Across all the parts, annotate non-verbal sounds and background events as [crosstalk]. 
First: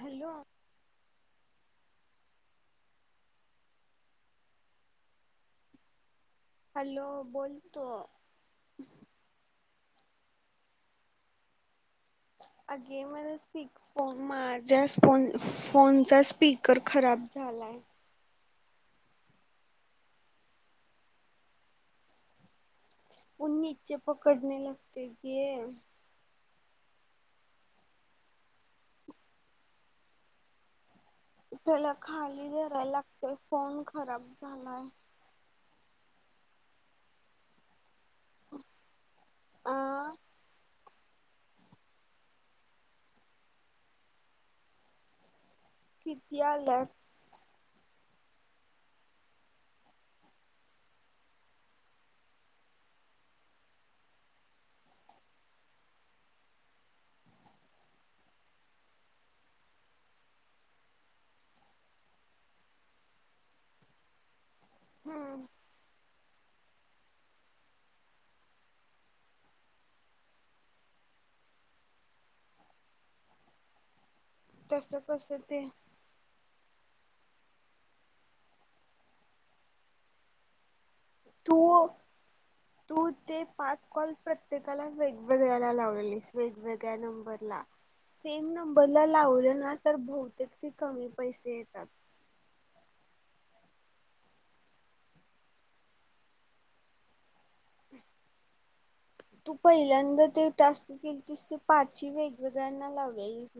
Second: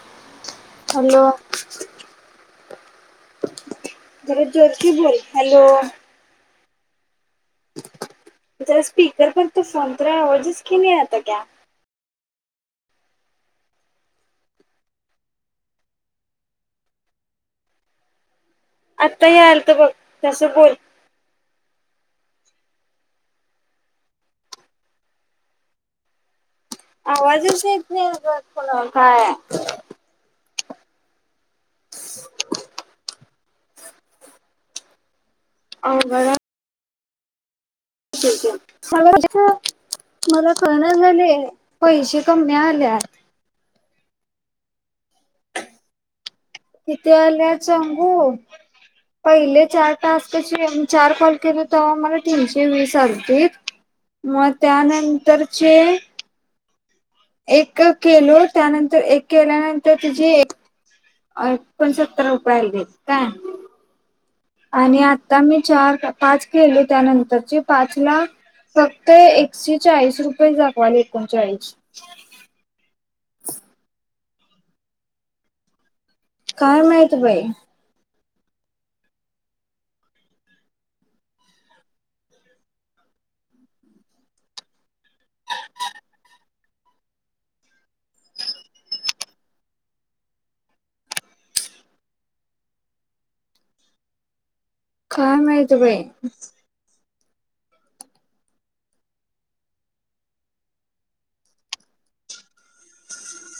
Hello hello जरा जोर कि बोल हॅलो हॅलो बोल तो जरा स्पीकर पर तो फोन कर तेरा आवाज कि आता नही क्या [inaudible] अगे माझ स्पी फोन माझ्या फोन फोनचा स्पीकर खराब झाला का [inaudible] आत्ता हे आलत बघ तसं बोल फोन निचेे पकडणे लगतय गे आवाज श काय त्याला खाली धरायला लागतय फोन खराब झालाय आवघड हाय ओक ओक सगळ अ [unintelligible] मला कळना झालय पैसे कमी आल्यात किती आल्यात चांगू पहिले चार टास्कचे चार कॉल केले तेव्हा मला तीनशे वीस आलतील मग त्यानंतरचे एक केलो त्यानंतर एक केल्यानंतर तुझी कोण सत्तर रुपये आले काय आणि आता हम्म मी चार पाच केले त्यानंतरची पाच ला फक्त एकशे चाळीस रुपये दाखवाल एकोणचाळीस [inaudible] तस कस ते काय माहित बाई तू तू ते पाच कॉल प्रत्येकाला वेगवेगळ्या लावलीस वेगवेगळ्या नंबर ला सेम नंबरला लावलं ना तर बहूतेक ते कमी पैसे येतात काय माहित बाई तू पहिल्यांदा ते टास्क केली तस ते पाची वेग वेगवेगळ्यांना लाव्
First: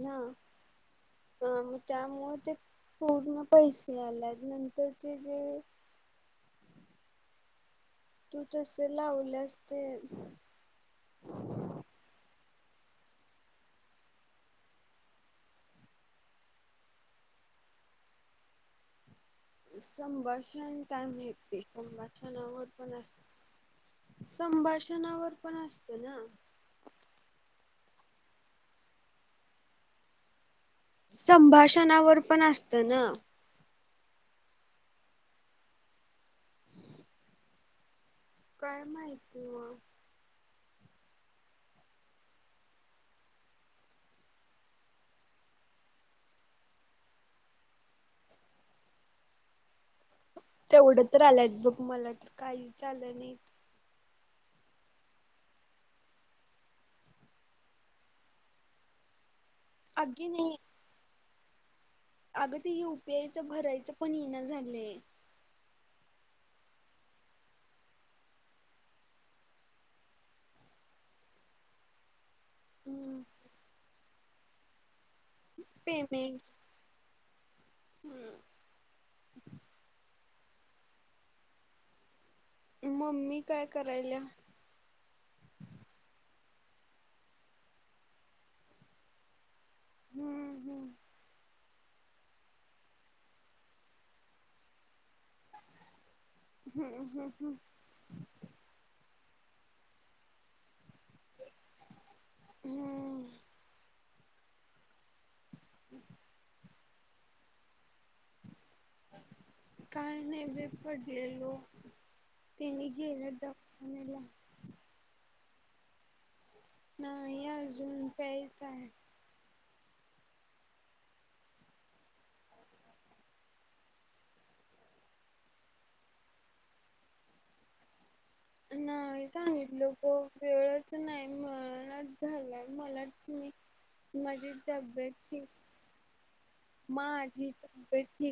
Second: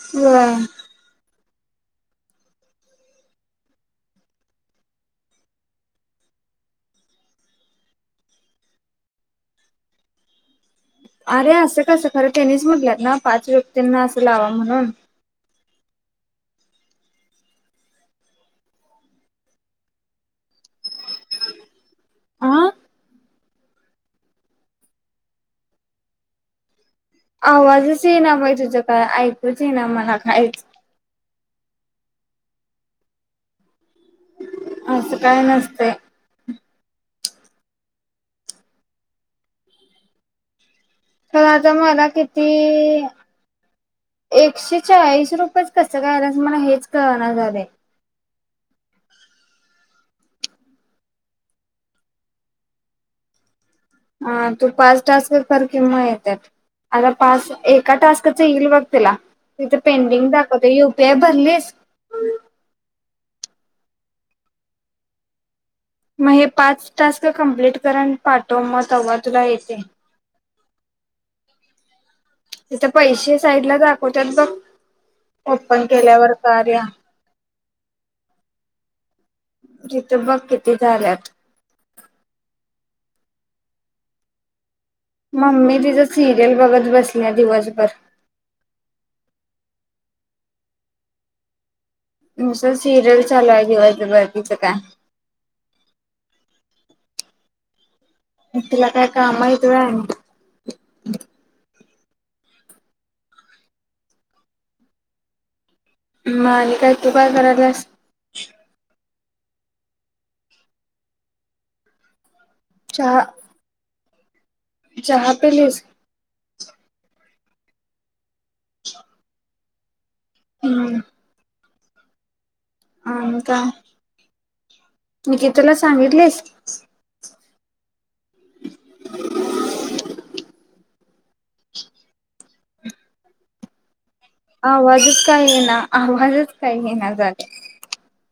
ना अ मग त्यामुळे ते पूर्ण पैसे आलेत नंतरचे जे तू तस लावलंस ते अरे असं कसं खरं तेनिच म्हटल्यात ना पाच व्यक्तींना असं लावा म्हणून संभाषण काय माहिती संभाषणावर अ पण असतय संभाषणावर पण असत ना आवाजच ये ना बाई तुझं काय ऐकूच ये ना मला कायचं संभाषणावर पण असत ना असं काय नसतय काय माहिती म तर आता मला किती एकशे चाळीस रुपयेच कस काय आल्यात मला हेच कळणा झालंय तेवढं तर आलंयत बघ मला तर काहीच आलं नाही हा तू पाच टास्क कर की मग येतात आता पाच एका टास्कच येईल बघ तुला तिथे अगे पेंडिंग नाही दाखवते युपीआय भरलीस यूपीआयचं भरायचं पण येना झालय मग हे पाच टास्क कम्प्लीट कर आणि पाठव मग तेव्हा तुला येते तिथ पैसे साईडला दाखवत बघ ओपन केल्यावर कार या हम्म तिथं बघ किती झाल्यात मम्मी काय करायल्या मम्मी तिचं सिरियल बघत बसलं दिवसभर हम्म हम्म स सिरियल चालवाय केवा बाकीचं काय हा हा ह तिला काय काम यत हम्म मालिकाय तू काय करालास काय नाही बे पडलेलो त्यांने चहा गेले डॉक्टरला चहा पेलज नाही अजून प्यायच आहे. [inaudible] हम् ह इका न की तुला सांगितलेस नाही सांगितलं प वेळच नाही मणच झाला मला त मी माझी तब्येत आवाजच काय ठीक ये ना आवाजच काय आहे ना झाला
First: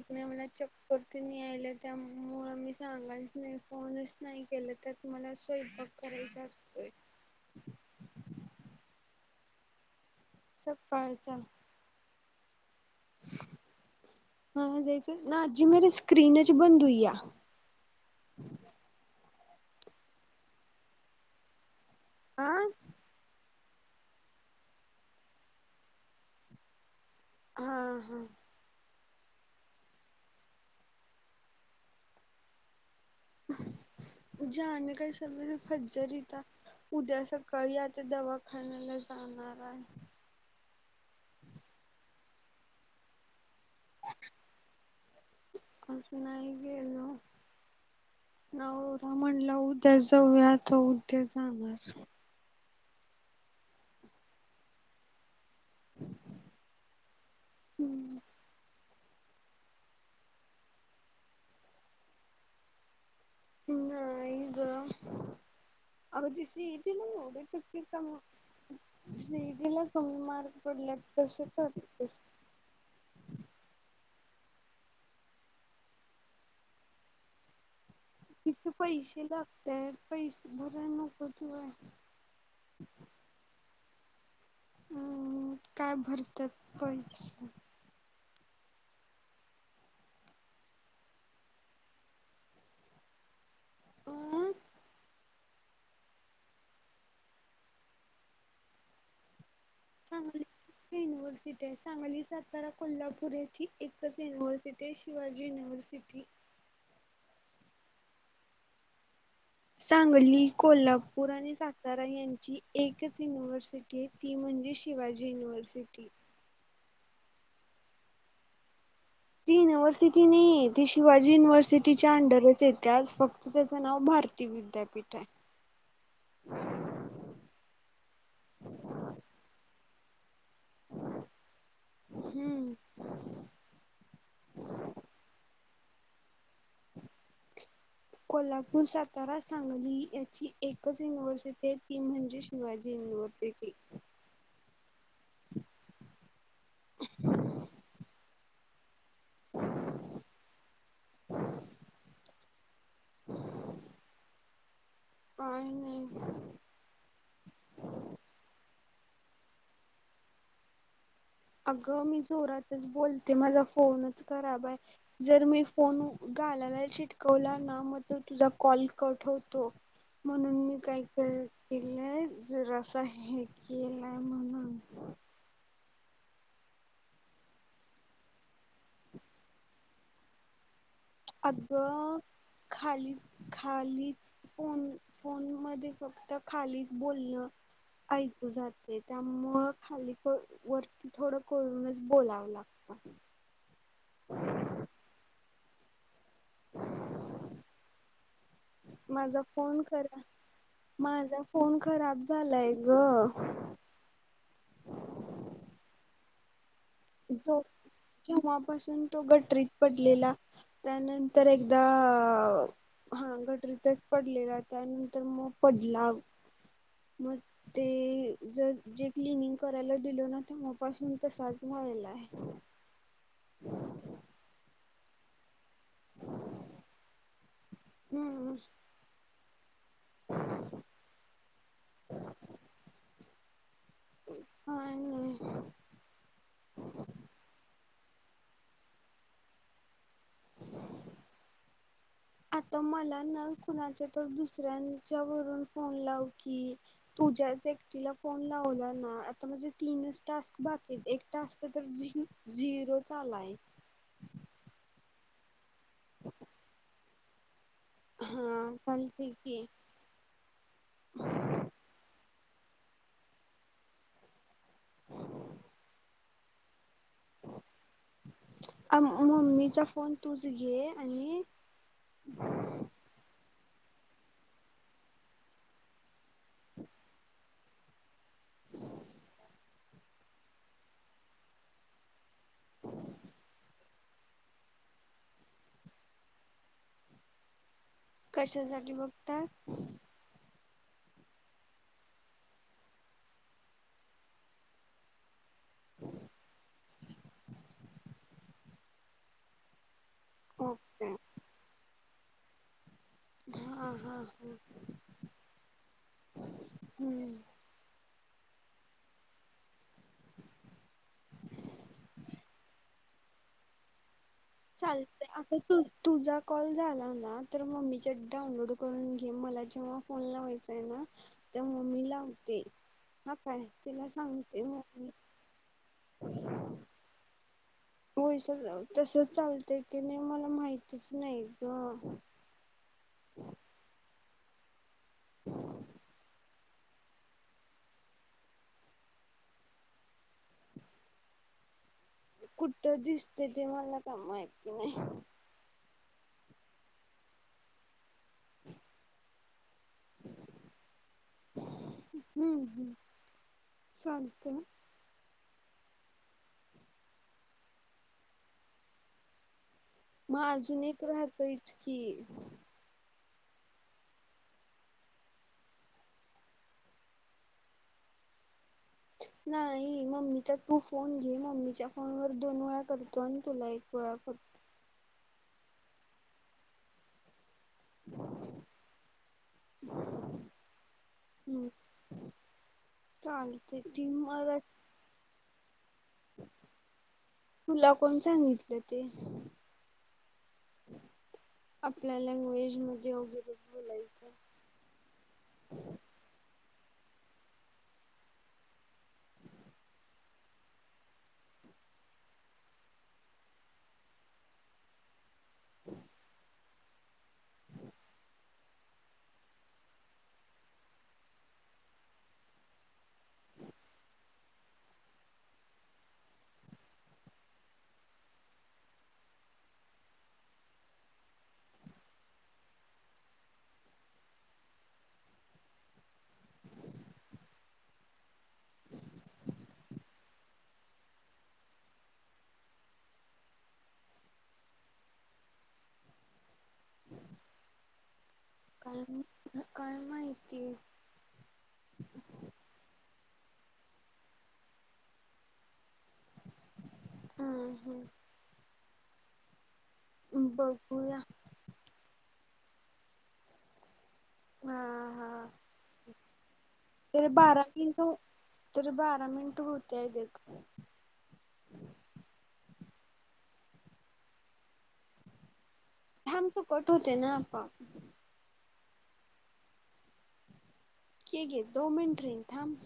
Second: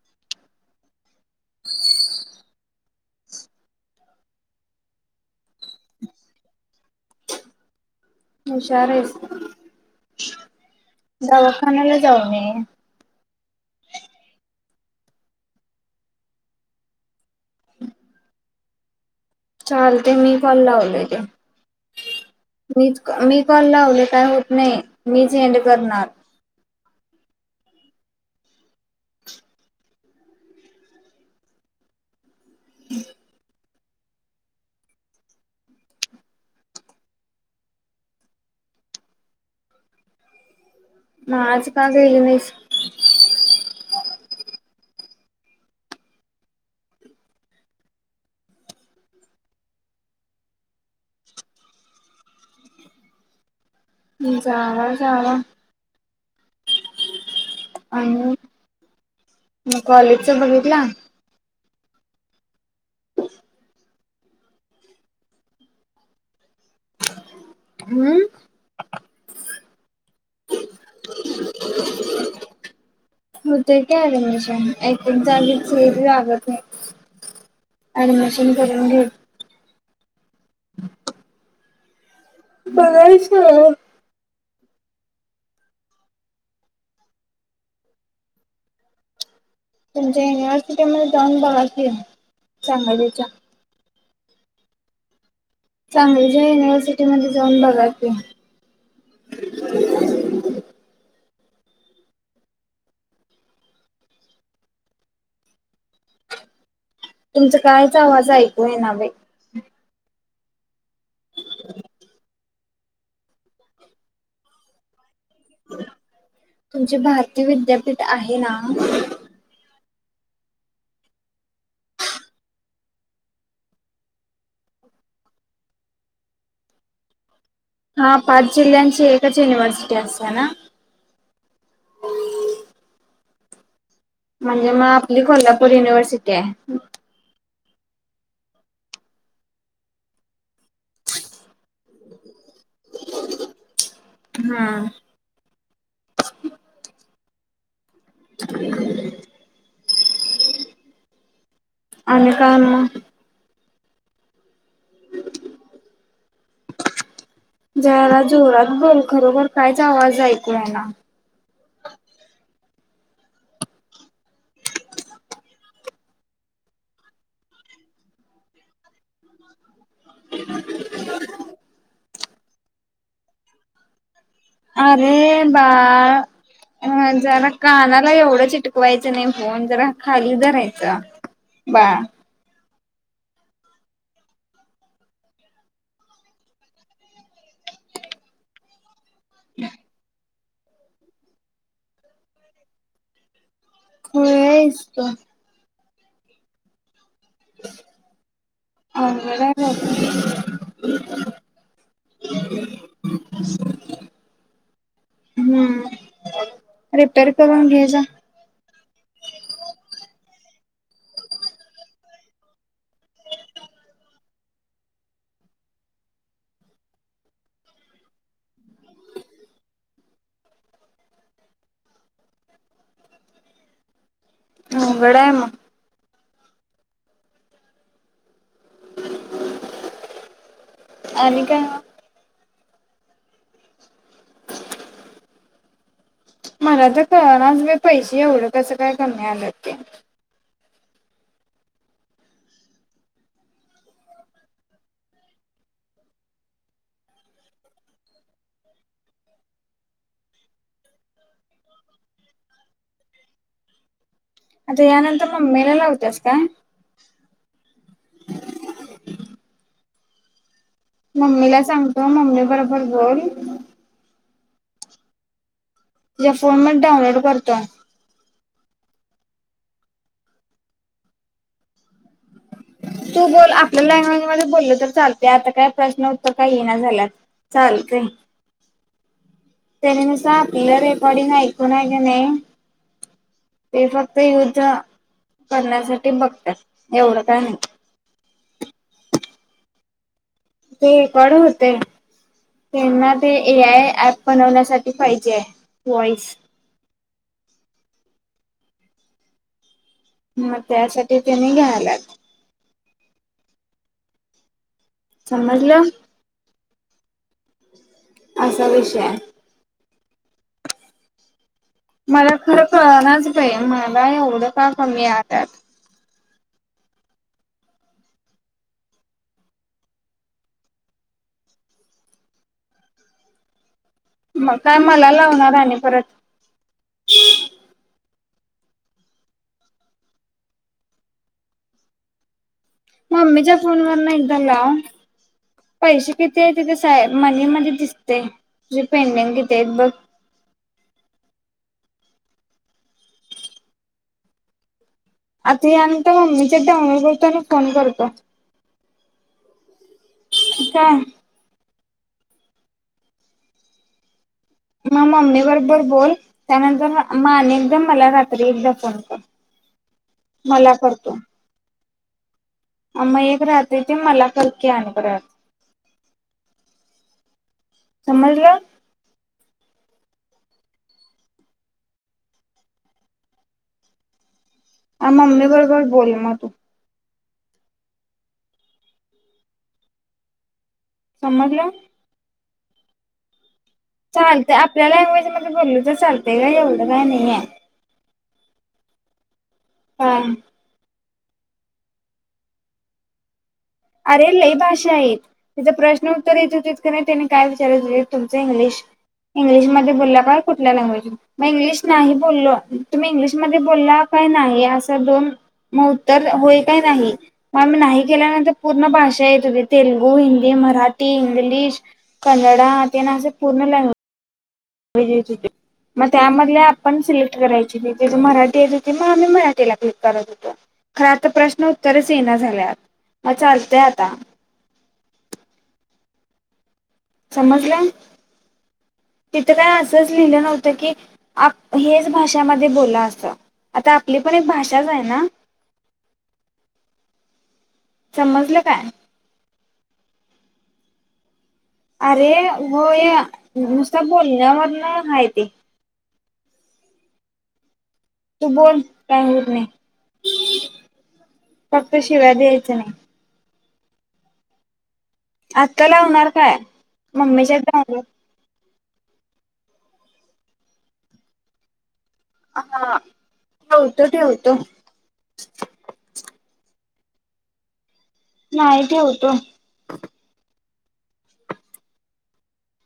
कणी मला चक्करती नाही आहिलं त्यामुळं मी सांगालच नाही फोनच नाही केला तरत तुम्हाला स्वयंपाक करायचा असतोय दावाखानला जाऊ मी हाज तर ना अजी मेर स्क्रीन च बंदुई आ हम् चाल ते मी पण लावलं ते हा मी मी कॉल लावले काय होत नाही मी झेंड करणार हा हा हम् जाण काही सळे फज्जरही त उद्या सकाळी आता दवाखान्याला जाणार आहे मग आज का [unintelligible] कस नाही गलो न रा म्हणला उद्या जाऊयाता उद्या जाणार हम्म चला चला आणि मग कॉलेजच बघितलं ह एकग अग ती सीईटला मोडीि हम्म सडीला कमी मारग पडल्यात कस कस होत काय रमिशन ऐ ली फेरी लागत नाही ऍडमिशन तिथ करून घे. पैसे लागतय पैसे भरय नको तू आहे बघायचं हम् काय भरतात प तुमच्या युनिव्हर्सिटी मध्ये जाऊन बघ सांगलीच्या ह चांगली ज युनिव्हर्सिटी मध्ये जाऊन बघा त चांगली युनिव्हर्सिटी आहे सांगली सातारा कोल्हापूर याची एकच युिवर्सिटी शिवाजी युनिव्हर् त सिट तुमचा कायच आवाज ऐकू आहे ना बाई सांगली कोल्हापूर आणि सातारा यां एकच युनिव्हर्सिटी आहे ती म्हणजे शिवाजी युनिव्हर्सिटी तुमचे भारती विद्यापीठ आहे ना ती युनिव्हर्सिटी नाही ती शिवाजी युनिव्हर्सिटीच्या अंडरच येते आज फक्त त्याचं नाव भारती विद्यापीठ आहे हा पाच जिल्ह्यांची एकच युनिव्हर्सिटी असते ना हम्म म्हणजे मग आपली कोल्हापूर युनिव्हर्सिटी आहे [inaudible] कोल्हापूर सातारा सांगली याची एकच युनिवार्सिटी ती म्हणजे माजी न प क हा बरोबर [inaudible] [inaudible] आणि काय मग काय नाही जरा जोरात बोल खरोबर कायच आवाज ऐकू ये ना अगं मी जोरातच बोलते माझा फोनच खराब आहे जर मी फोन घालाला चिटकवला ना मग त तुझा कॉल कठ होतो म्हणून मी काय कर केलंय जरा असं हे के ह ह जरा कानाला एवढं चिटकवायचं नाही फोन जरा खाली धरायचं अग खाली खालीच फोन फोन मध्ये फक्त खालीच बोलणं ऐकू जात त्यामुळ खाली प वरती थोडं करूनच बोलावं लागतं खुली हायस तू [inaudible] माझा ह फोन खरा [unintelligible] माझा फोन खराब झालाय ग हम्म रिपेअर तो करून घे जा जेवा पासून तो गटरीत पडलेला त्यानंतर एकदा हा गटरीतच पडलेला त्यानंतर मग पडला मग ते जर जे क्लनिंग करायला दिल ना तेवा पासून तसाच हवायलाय हम् अवघड हाय म हम्म आणि काय हा ना मला तर कळना पैसे एवढं कसं काय कमी आलंत ते [inaudible] आता मला ना कुणाच्या तर दुसऱ्यांच्या वून फोन लाव की तुझ्या त्या एकटीला फोन लावला ना आता म्हणजे तीनच टास्क बाकी एक टास्क तर झिरो चालाय आता यानंतर मग ममी ला होतस काय हा चालते क बरबोल हो तुझ्या फोन मध्ये डाऊनलोड करतो आ मम्मीचा फोन तूच घे आणि तू बोल आपल्या लँग्वेज मध्ये बोललं तर चालते आता काय प्रश्न उत्तर काही ये ना झाल्यात. चालतयं तेच्यानुसार आपलं रेकॉर्डिंग ऐकून आहे का नाही ते फक्त युद्ध करण्यासाठी बघतात. एवढं काय नाय कशा झाली बघतात. ते रेकॉर्ड होते. त्यांना ते ए आय ऍप बनवण्यासाठी पाहिजे आहे. वॉइस हा ओके त्यासाठी तेनी घ्यायल्यात. हा हा हा. समजलं. हम्म असा विषय आहे. मला खरं कळणाच बाई मला एवढं का कमी चालते. आल्यात. अग तू तुझा कॉल झाला ना तर मम्मीच्यात डाउनलोड करून घे मला जेव्हा फोन लावायचा आहे ना तेंव्हा मी लावते मग काय तुला मग सांगते काय मी मला लावणार आणि परत होैस तस चालत की नाही मला माहतीच नाही ग. मम्मीच्या फोन वरन एकदा लाव. पैसे किती आहे तिथे सा मनी मध्ये दिसतयं ते पेंडिंग किती आहेत बघ. [inaudible] कुठं दिसत ते मला काय माहिती नाय आता यानंतर मम्मीच्यात डाऊनलोड करतो आणि फोन करतो. काय हम्म हम् चालतंय. मग मम्मी बरोबर बोल त्यानंतर मग अनेकदा मला रात्री एकदा फोन कर. मग मला अजून एक करतो राहतयचं की मग एक राहतंय ते मला कर की आणि परत समजलं. [inaudible] नाही मम्मीचा तू फोन घे मम्मीच्या फोनवर दोन वेळा करतो आणि तुला एक वेळा करतो. आ मम्मी बरोबर बोल मग तू. हम् समजलं चाल चालतयं. आपल्या लँग्वेजमध्ये बोलल तर चालतयं की एवढं काय नाहीेये तुला कोण सांगितलं ते हा आपल्या लँग्वेज मध्ये वगैरे अरे बोलायचं लई भाषा आहेत. तिथ प्रश्न उत्तर येत होती त्यांनी काय विचार तुमच इंग्लिश इंग्लिशमध्ये बोलला का कुठल्या लँग्वेज मग इंग्लिश नाही बोललो तुम्ही इंग्लिशमध्ये बोलला का नाही असं दोन मग उत्तर होय का नाही मग नाही केल्यानंतर पूर्ण भाषा येत होती तेलुगू, हिंदी, मराठी, इंग्लिश, कन्नडा तेन असे पूर्ण [inaudible] [inaudible] मग त्यामध आपण सिलेक्ट करायची हो तिथ मराठी येत होती मग आम्ही मराठीला क्लिक करत होतो. खर तर प्रश्न उत्तरचं येना झाल्यात मग चालतयं आता [inaudible] समजलं. तिथं काय असंच लिहिलं नव्हतं की आप हेच भाषामध्ये बोला असं आता आपली पण एक भाषाच आहे ना हम् समजलं काय काय माहितीय अरे हो या नुसत बोलण्यावर ना आहेय ते हम् हम् तू बोल काय होत नाही बघूया फक्त शिव्या द्याय च नाही हा हा आत्ता लावणार काय मम्मीच्या लावणार तररी बारा मिनिट होतेय देख हा होत ठेवत थांब तू कट होते ना आप नाही ठेवतो के घ दो मिनट रे थम